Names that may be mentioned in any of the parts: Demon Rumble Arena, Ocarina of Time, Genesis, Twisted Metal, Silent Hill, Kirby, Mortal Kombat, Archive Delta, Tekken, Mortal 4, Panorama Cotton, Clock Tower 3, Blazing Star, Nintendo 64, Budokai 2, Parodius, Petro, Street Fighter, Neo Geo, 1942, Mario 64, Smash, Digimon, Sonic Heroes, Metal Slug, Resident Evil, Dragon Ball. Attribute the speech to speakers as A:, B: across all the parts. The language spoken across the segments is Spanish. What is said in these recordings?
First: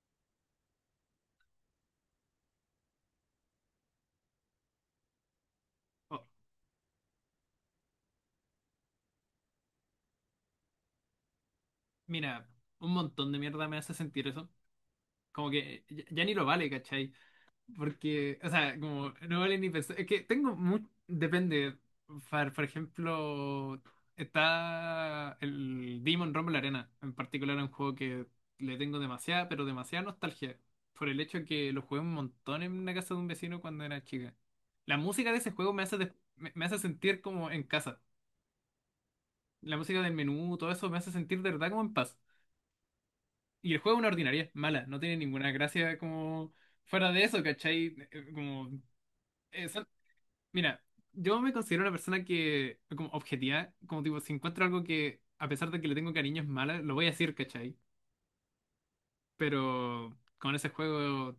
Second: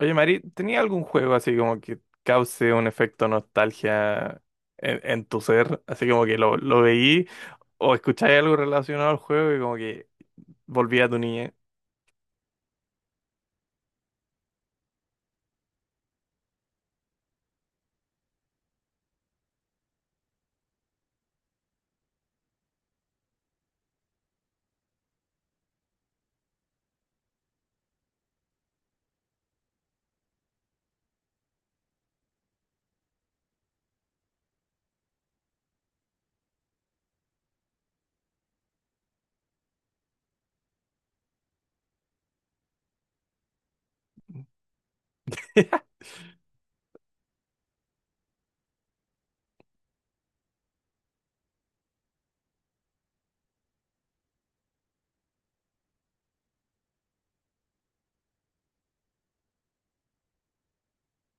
A: Oye, Mari, ¿tenía algún juego así como que cause un efecto nostalgia en tu ser? Así
B: Oh,
A: como que lo veí o escucháis algo relacionado al juego y como que volví a tu niñez.
B: mira, un montón de mierda me hace sentir eso. Como que ya, ya ni lo vale, ¿cachai? Porque, o sea, como no vale ni pensar. Es que tengo mucho. Depende. Por ejemplo, está el Demon Rumble Arena. En particular, un juego que le tengo demasiada, pero demasiada nostalgia. Por el hecho que lo jugué un montón en una casa de un vecino cuando era chica. La música de ese juego me hace sentir como en casa. La música del menú, todo eso me hace sentir de verdad como en paz. Y el juego es una ordinaria, mala, no tiene ninguna gracia como fuera de eso, ¿cachai? Como, eh, son- mira, yo me considero una persona que, como objetiva, como tipo, si encuentro algo que, a pesar de que le tengo cariño, es mala, lo voy a decir, ¿cachai? Pero con ese juego,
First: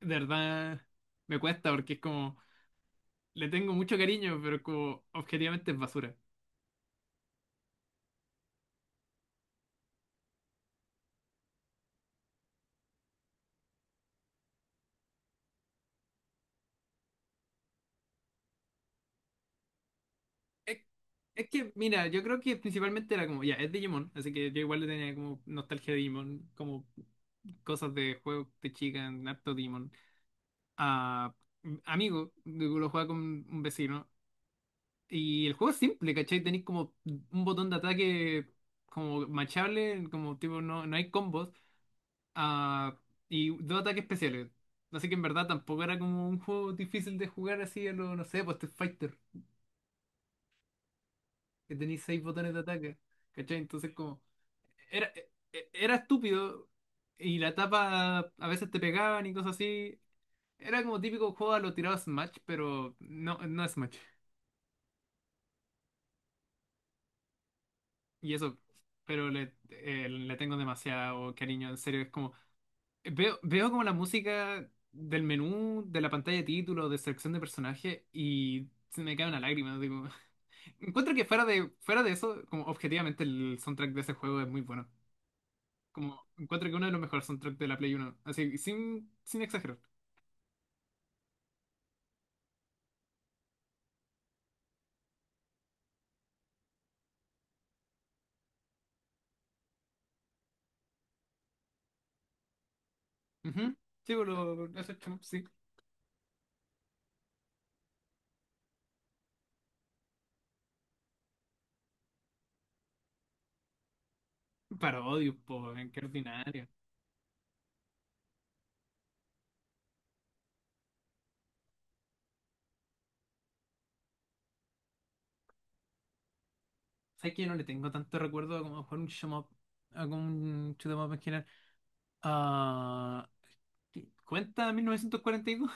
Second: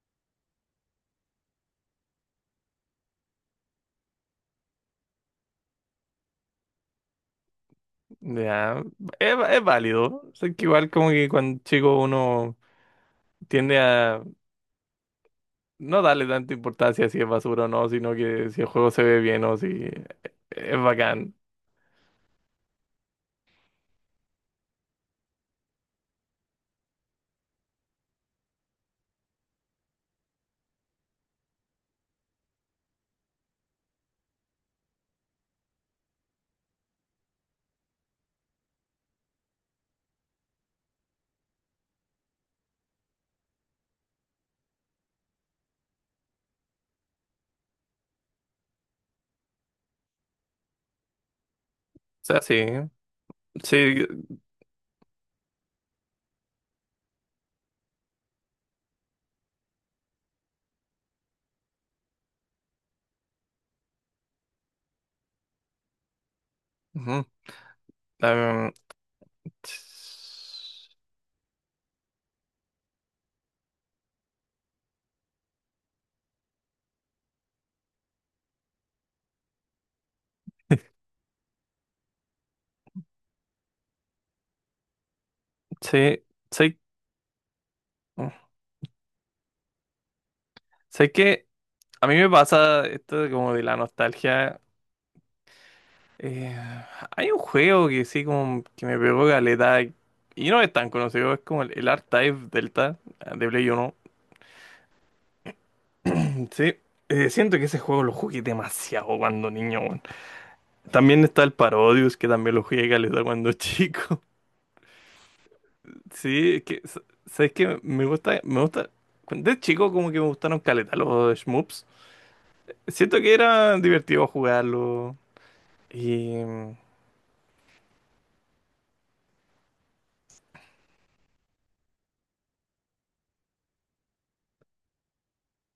B: de verdad, me cuesta porque es como, le tengo mucho cariño, pero como, objetivamente es basura.
A: Ya, es válido. Sé que igual como que cuando chico uno tiende a no darle tanta importancia si es basura o no, sino que si el juego se ve bien o si
B: Es,
A: es bacán.
B: es que, mira, yo creo que principalmente era como, ya, es Digimon, así que yo igual le tenía como nostalgia de Digimon, como cosas de juegos de chica, en harto Digimon. Ah, Amigo, digo, lo jugaba con un vecino. Y el juego es simple, ¿cachai? Tenéis como un botón de ataque como machable, como tipo, no, no hay combos. Ah, y dos ataques especiales. Así que en verdad tampoco era como un juego difícil de jugar así a lo, no sé, pues Street Fighter, que tenéis seis
A: O sea,
B: botones de
A: sí.
B: ataque. ¿Cachai? Entonces,
A: Sí.
B: como, era, era estúpido y la tapa a veces te pegaban y cosas así. Era como típico juego a lo tirado a Smash, pero no, no es Smash.
A: Ujú.
B: Y eso,
A: em,
B: pero le tengo demasiado cariño, en serio. Es como, veo como la música del menú, de la pantalla de título, de selección de personaje y se me cae una lágrima. Digo, encuentro que fuera de eso, como objetivamente el soundtrack de ese juego es muy bueno.
A: sí.
B: Como encuentro que
A: Sí.
B: uno de los mejores soundtracks de la Play uno. Así, sin exagerar.
A: Sé que a mí me pasa esto de como de la nostalgia. eh, Hay un juego que sí como que me pegó caleta y no es tan conocido, es como el Archive Delta, de Play
B: Ujú.
A: uno
B: Sí, por lo, eso, sí.
A: Sí, siento que ese juego lo jugué demasiado cuando niño, weón. También está el Parodius que también lo jugué caleta cuando chico.
B: Parodios, po, weón, qué
A: Sí, es
B: ordinario.
A: que sabes que me gusta de chico como que me gustaron caleta los shmups. Siento que era divertido jugarlo. Y mm.
B: ¿Sabes que yo no le tengo tanto recuerdo a como jugar un shoot 'em up, a como un shoot 'em up en general? Ah, ¿Qué? ¿Cuenta 1942?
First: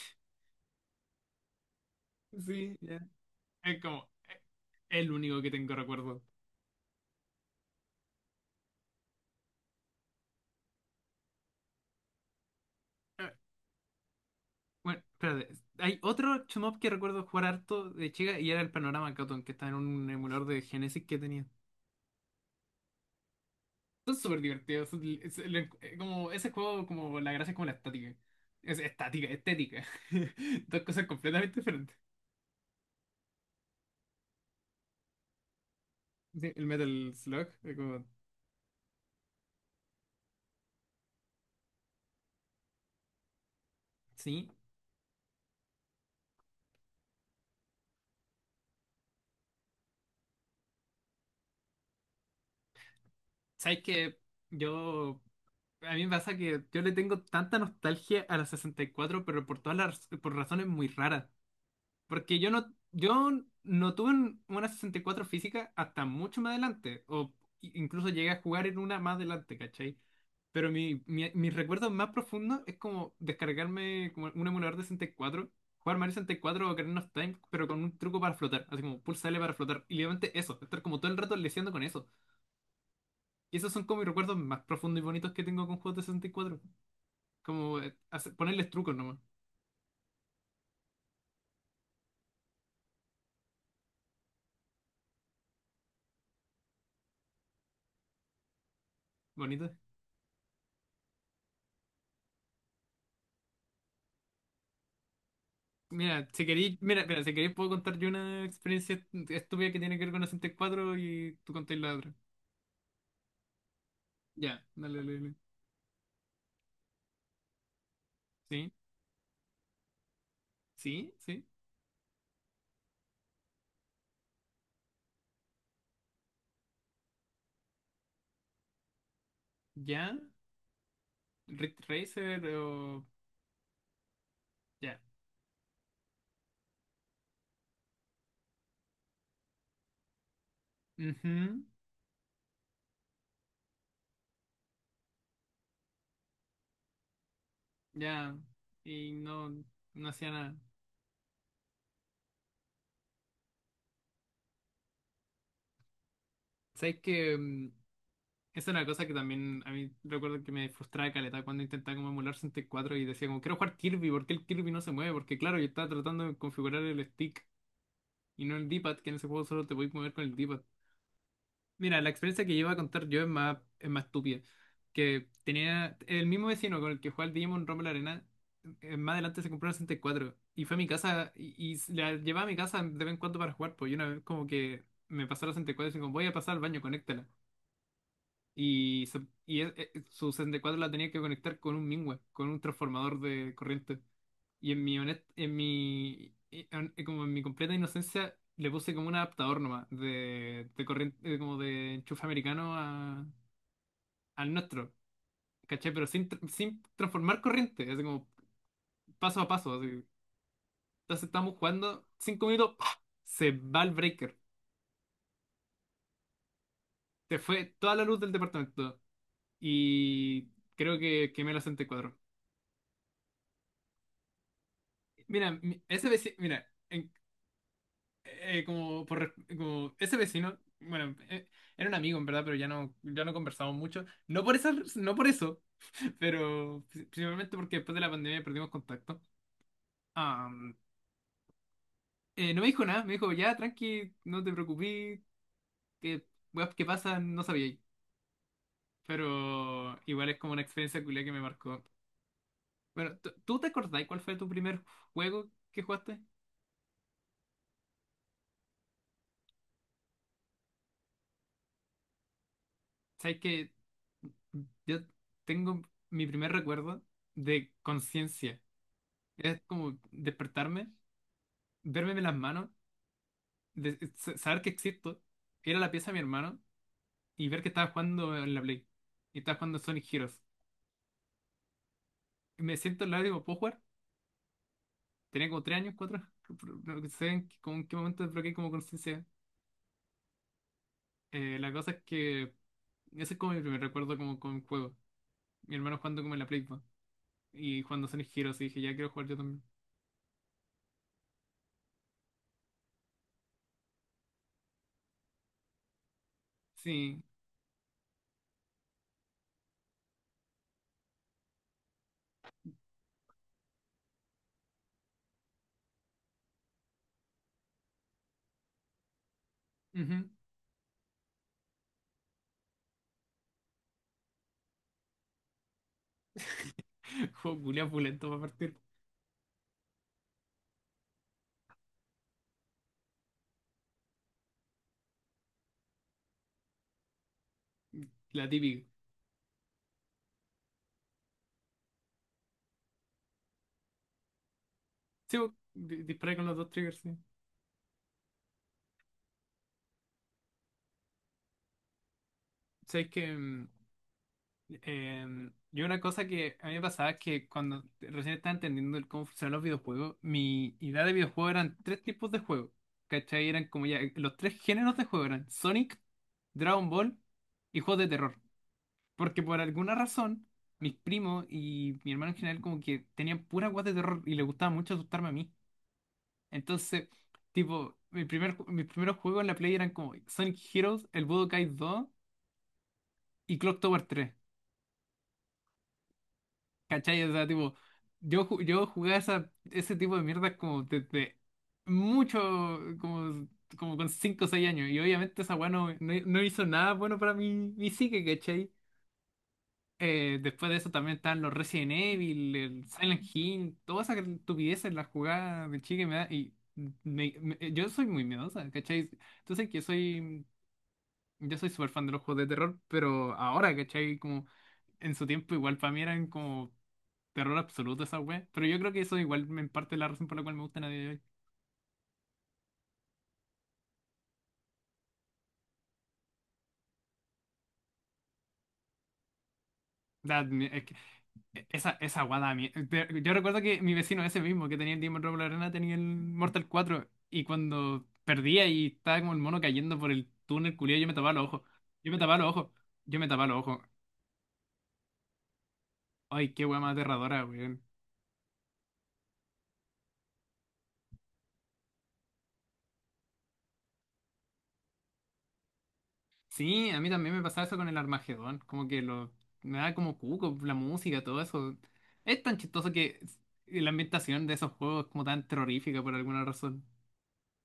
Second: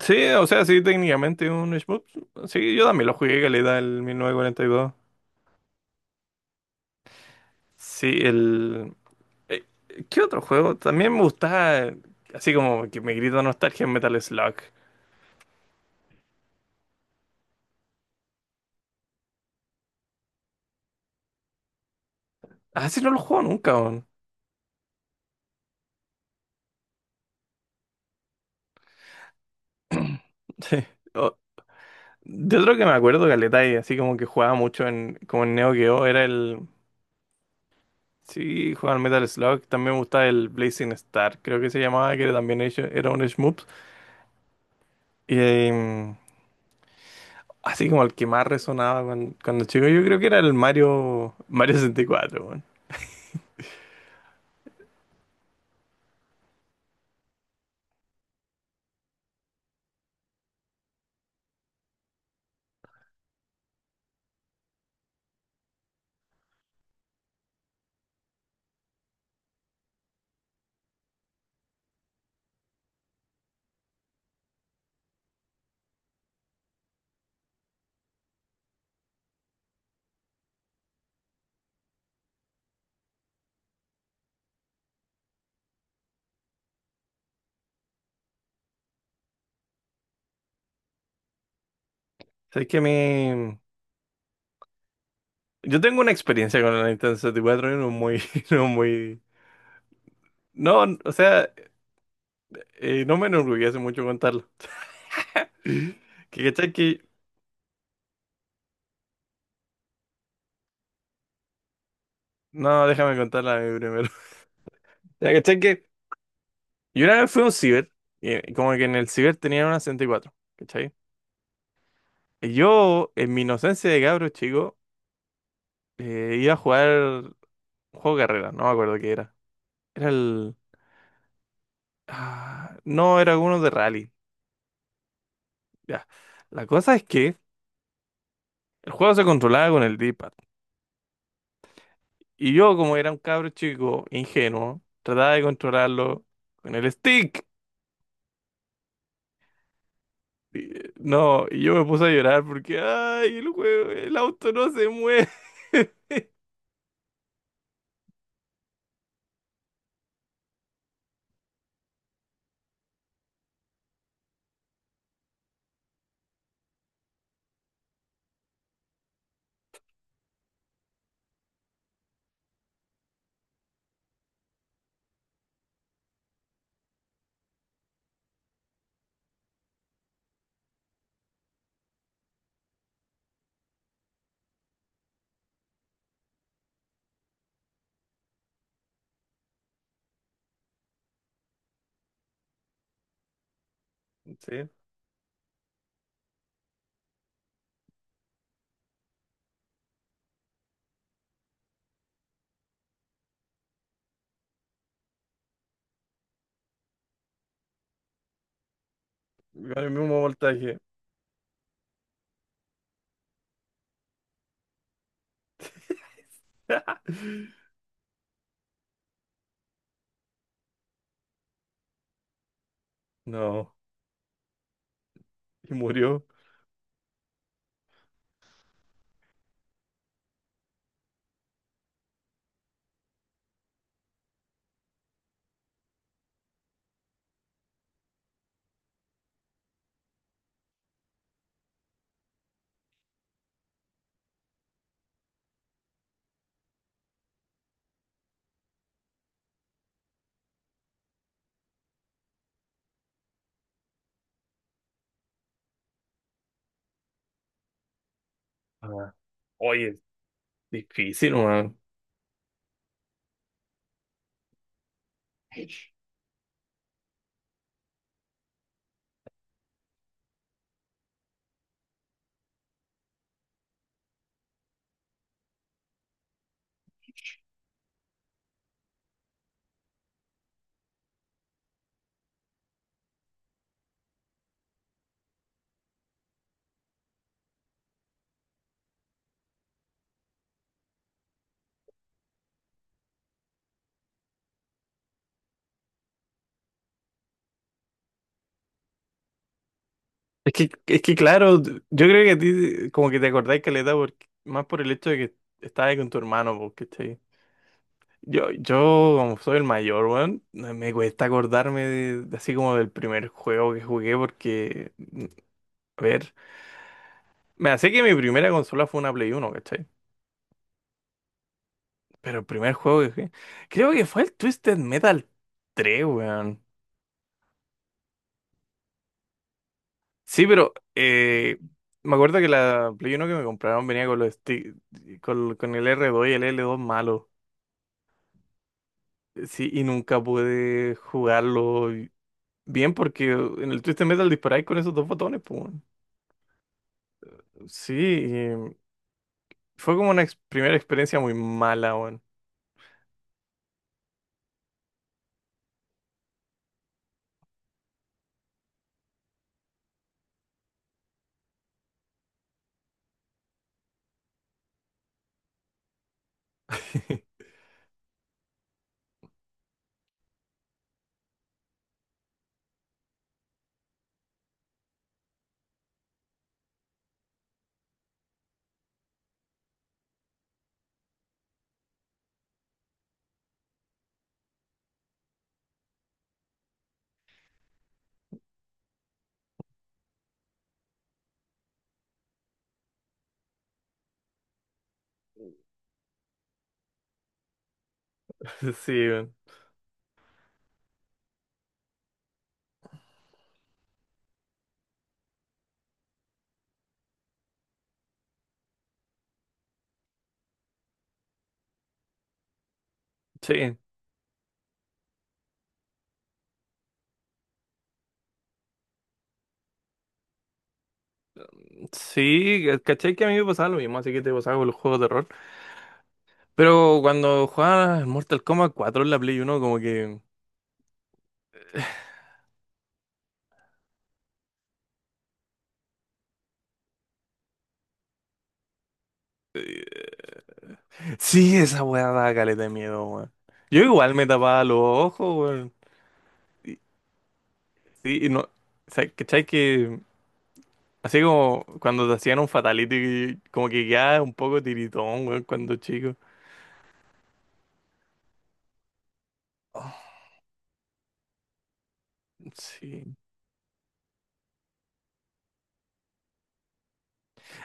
A: Sí, o sea, sí, técnicamente un shmup.
B: Sí,
A: Sí, yo
B: ya.
A: también lo jugué caleta
B: Es
A: el
B: como
A: 1942.
B: el único que tengo recuerdo.
A: Sí, eh, ¿qué otro juego? También me gustaba, así como que me
B: Eh,
A: grita nostalgia en Metal Slug.
B: Bueno, espérate. Hay otro shoot 'em up que recuerdo jugar harto de chica y era el Panorama Cotton, que está en un emulador de Genesis que tenía.
A: Así no lo juego nunca, weón.
B: Son súper divertidos. Ese juego, como la gracia es como la estática. Es estática, estética. Dos
A: Sí.
B: cosas
A: O-
B: completamente diferentes.
A: de otro que me acuerdo, caleta, y así como que jugaba mucho en, como en Neo Geo, era
B: Sí, el
A: el...
B: Metal Slug, como,
A: Sí, jugaba al Metal Slug. También me gustaba el Blazing Star, creo que se llamaba, que era también hecho, era un shmup.
B: sí.
A: Y... em, Así como el que más resonaba cuando chico, yo creo que era el Mario 64, weón.
B: ¿Sabes que Yo, a mí me pasa que yo le tengo tanta nostalgia a la 64 pero por todas las, por razones muy raras? Porque yo no, yo no tuve una 64 física hasta mucho más adelante, o incluso llegué a jugar en una más adelante, ¿cachai? Pero mis recuerdos más profundos es como descargarme como un emulador de 64, jugar Mario 64 o Ocarina of Time, pero con un truco para flotar, así como pulsa L para flotar. Y literalmente eso, estar como todo el rato leseando con eso. Y esos son como mis recuerdos más profundos y bonitos que tengo con juegos de 64. Como ponerles trucos nomás,
A: O sea, es que a mí... Yo tengo una experiencia con la Nintendo 64 y cuatro y no muy... No, muy...
B: bonitos.
A: No, o sea, no me enorgullece mucho contarlo.
B: Mira, si
A: Que cachai
B: queréis,
A: que...
B: mira, si queréis puedo contar yo una experiencia estúpida que tiene que ver con la 64 y cuatro y tú contáis la otra.
A: No, déjame contarla a mí primero.
B: Ya, dale, dale,
A: Ya,
B: dale.
A: cachai que... Yo una vez fui a un ciber, y
B: Sí,
A: como que en el ciber tenían una 64, ¿cachai?
B: sí, sí.
A: Y yo, en mi inocencia de cabro chico, iba a jugar un juego de carrera, no me acuerdo qué era. Era
B: Ya.
A: el...
B: Rick Racer
A: Ah,
B: o.
A: no, era uno de rally.
B: Ya.
A: Ya. La cosa es que el juego se controlaba con el D-pad.
B: Ujú.
A: Y yo, como era un cabro chico ingenuo, trataba de controlarlo con el stick.
B: Ya. Y no, no hacía nada.
A: Y, no, y yo me puse a llorar porque, ay, el juego, el auto no se mueve.
B: ¿Sabes que esa era una cosa que también a mí recuerdo que me frustraba caleta cuando intentaba como emular 64 y cuatro y decía como quiero jugar Kirby? ¿Por qué el Kirby no se mueve? Porque claro, yo estaba tratando de configurar el stick y no el D-pad, que en ese juego solo te podéis mover con el d. Mira, la experiencia que llevo a contar yo es más estúpida. Que tenía el mismo vecino con el que jugaba al Digimon Rumble Arena. Más adelante se compró una 64 y cuatro y fue a mi casa y, la llevaba a mi casa de vez en cuando para jugar. Pues y una vez como que me pasó la 64 y dijo, voy a pasar al baño, conéctala. Y, se- y su 64 la tenía que conectar con un Mingua, con un transformador de corriente.
A: Sí,
B: Y en mi honest- en mi, en- como en mi completa inocencia, le puse como un adaptador nomás de corriente, como de enchufe americano al nuestro, ¿cachai? Pero sin transformar corriente, así como paso a paso,
A: con el
B: así.
A: mismo voltaje.
B: Entonces estamos jugando, 5 minutos, ¡pah! Se va el breaker. Se fue toda la luz del departamento y creo que quemé la 64.
A: No,
B: Mira,
A: y
B: mi- ese
A: murió.
B: vecino, mira, en- como, por, como ese vecino, bueno, era un amigo en verdad, pero ya no, conversamos mucho. No por eso, no por eso, pero principalmente porque después de la pandemia perdimos contacto. Am, no me dijo nada, me dijo, ya, tranqui, no te preocupes, que weas que pasan, no sabía. Pero igual es como una experiencia culia que me marcó. Bueno, ¿tú te acordás cuál fue tu primer juego que jugaste?
A: Ah, oye, difícil, man.
B: Sabes que yo tengo mi primer recuerdo de conciencia. Es como despertarme, verme las manos, saber que existo, ir a la pieza de mi hermano y ver que estaba jugando en la Play. Y estaba jugando Sonic Heroes. Y me siento al lado y digo, ¿puedo jugar? Tenía como 3 años, cuatro. No sé en qué, como en qué momento desbloqueé como conciencia. La cosa es que ese es como mi primer recuerdo como con un juego. Mi hermano jugando como en la Play po, y jugando Sonic Heroes. Y dije, ya quiero jugar yo también.
A: Es que claro, yo creo que a ti como que te acordáis caleta porque, más por el hecho de que estabas con tu hermano, porque
B: Sí.
A: yo como soy el mayor, weón, me cuesta acordarme de así como del primer juego que jugué porque, a ver, me hace que mi primera consola fue una Play 1, ¿cachai?
B: Ujú.
A: Pero el primer juego que jugué, creo que fue el Twisted Metal 3, weón.
B: Juego culiao pulento para partir.
A: Sí, pero me acuerdo que la Play 1 que me compraron venía con los con el R2 y el L2 malo.
B: La típica.
A: Sí, y nunca pude jugarlo bien porque en el Twisted Metal disparáis con esos dos
B: Sí,
A: botones,
B: po,
A: pues, weón.
B: disparé con los dos triggers, sí.
A: Sí, y fue como una primera experiencia muy mala, weón.
B: Sabes que yo una cosa que a mí me pasaba es que cuando recién estaba entendiendo el cómo funcionan los videojuegos, mi idea de videojuego eran tres tipos de juegos. ¿Cachai? Eran como ya los tres géneros de juego eran Sonic, Dragon Ball y juegos de terror. Porque por alguna razón, mis primos y mi hermano en general como que tenían pura guas de terror y les gustaba mucho asustarme a mí. Entonces, tipo, mis primeros juegos en la Play eran como Sonic Heroes, el Budokai 2 y Clock Tower 3. ¿Cachai? O sea, tipo, yo jugaba ese tipo de mierdas como desde mucho, como, como con 5 o 6 años. Y obviamente esa weá no hizo nada bueno para mi psique, ¿cachai?
A: Sí, weón.
B: Después de eso también están los Resident Evil, el Silent Hill, todas esas estupideces, las jugadas de chique me da. Y yo soy muy miedosa, ¿cachai? Entonces que soy. Yo soy súper fan de los juegos de terror, pero ahora,
A: Sí,
B: ¿cachai? Como en su tiempo igual para mí eran como. Terror absoluto esa wea. Pero yo creo que eso igual me en parte es la razón por la cual me gusta a día de hoy.
A: sí, caché que a mí me pasaba lo mismo, así que te pasaba con los juegos de terror. Pero cuando jugaba al Mortal Kombat 4 en la Play 1, como que...
B: Da- me- es que e- esa wea da mie- te- Yo recuerdo que mi vecino ese mismo que tenía el Demon Robo la Arena tenía el Mortal 4 y cuando perdía y estaba como el mono cayendo por el túnel culiao, yo me tapaba los
A: Sí,
B: ojos.
A: esa weá
B: Yo me
A: daba
B: tapaba los
A: caleta de
B: ojos.
A: miedo,
B: Yo me
A: weón.
B: tapaba los ojos.
A: Yo igual me tapaba los ojos, weón.
B: Ay, qué
A: Y-
B: wea más aterradora, weón.
A: Sí, y no. O sea, ¿cachai que...? Así como cuando te hacían un fatality, como que ya un poco tiritón, weón, cuando chico.
B: Sí, a mí también me pasaba eso con el Armagedón. Como que me da
A: Oh.
B: como cuco, la música, todo eso. Es tan chistoso
A: Sí.
B: que la ambientación de esos juegos es como tan terrorífica por alguna razón.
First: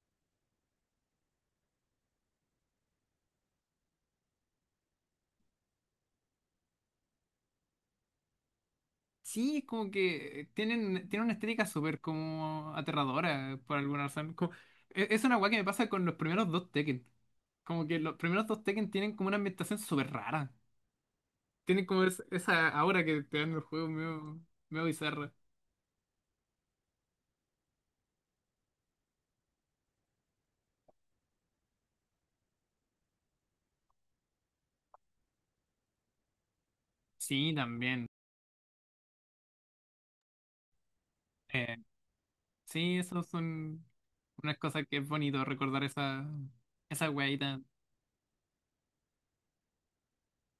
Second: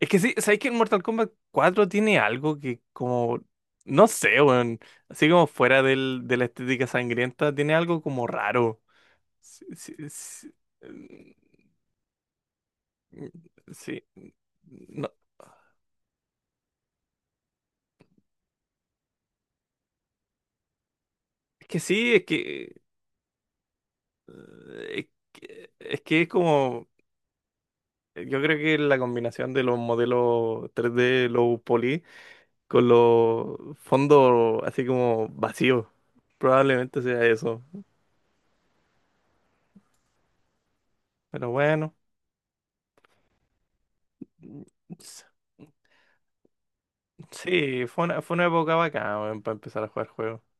A: Es que sí, ¿sabes que en Mortal Kombat 4 tiene algo que como, no sé, weón, así como fuera de la estética sangrienta, tiene algo como raro?
B: Sí, es
A: Sí,
B: como
A: sí,
B: que
A: sí.
B: tienen una estética súper como
A: Mm,
B: aterradora por
A: sí.
B: alguna razón.
A: No,
B: Es una weá que me pasa con los primeros dos Tekken. Como que los primeros dos Tekken tienen como una ambientación súper rara.
A: es que
B: Tienen como
A: sí,
B: esa aura que te dan los juegos medio
A: es
B: bizarra.
A: es que es como, yo creo que la combinación de los modelos 3D low poly, con los fondos así como vacíos. Probablemente sea
B: Sí,
A: eso.
B: también.
A: Pero
B: Eh,
A: bueno,
B: sí, eso son unas cosas que es
A: s-
B: bonito recordar esa
A: sí, fue una época bacana, weón, para empezar a jugar juegos.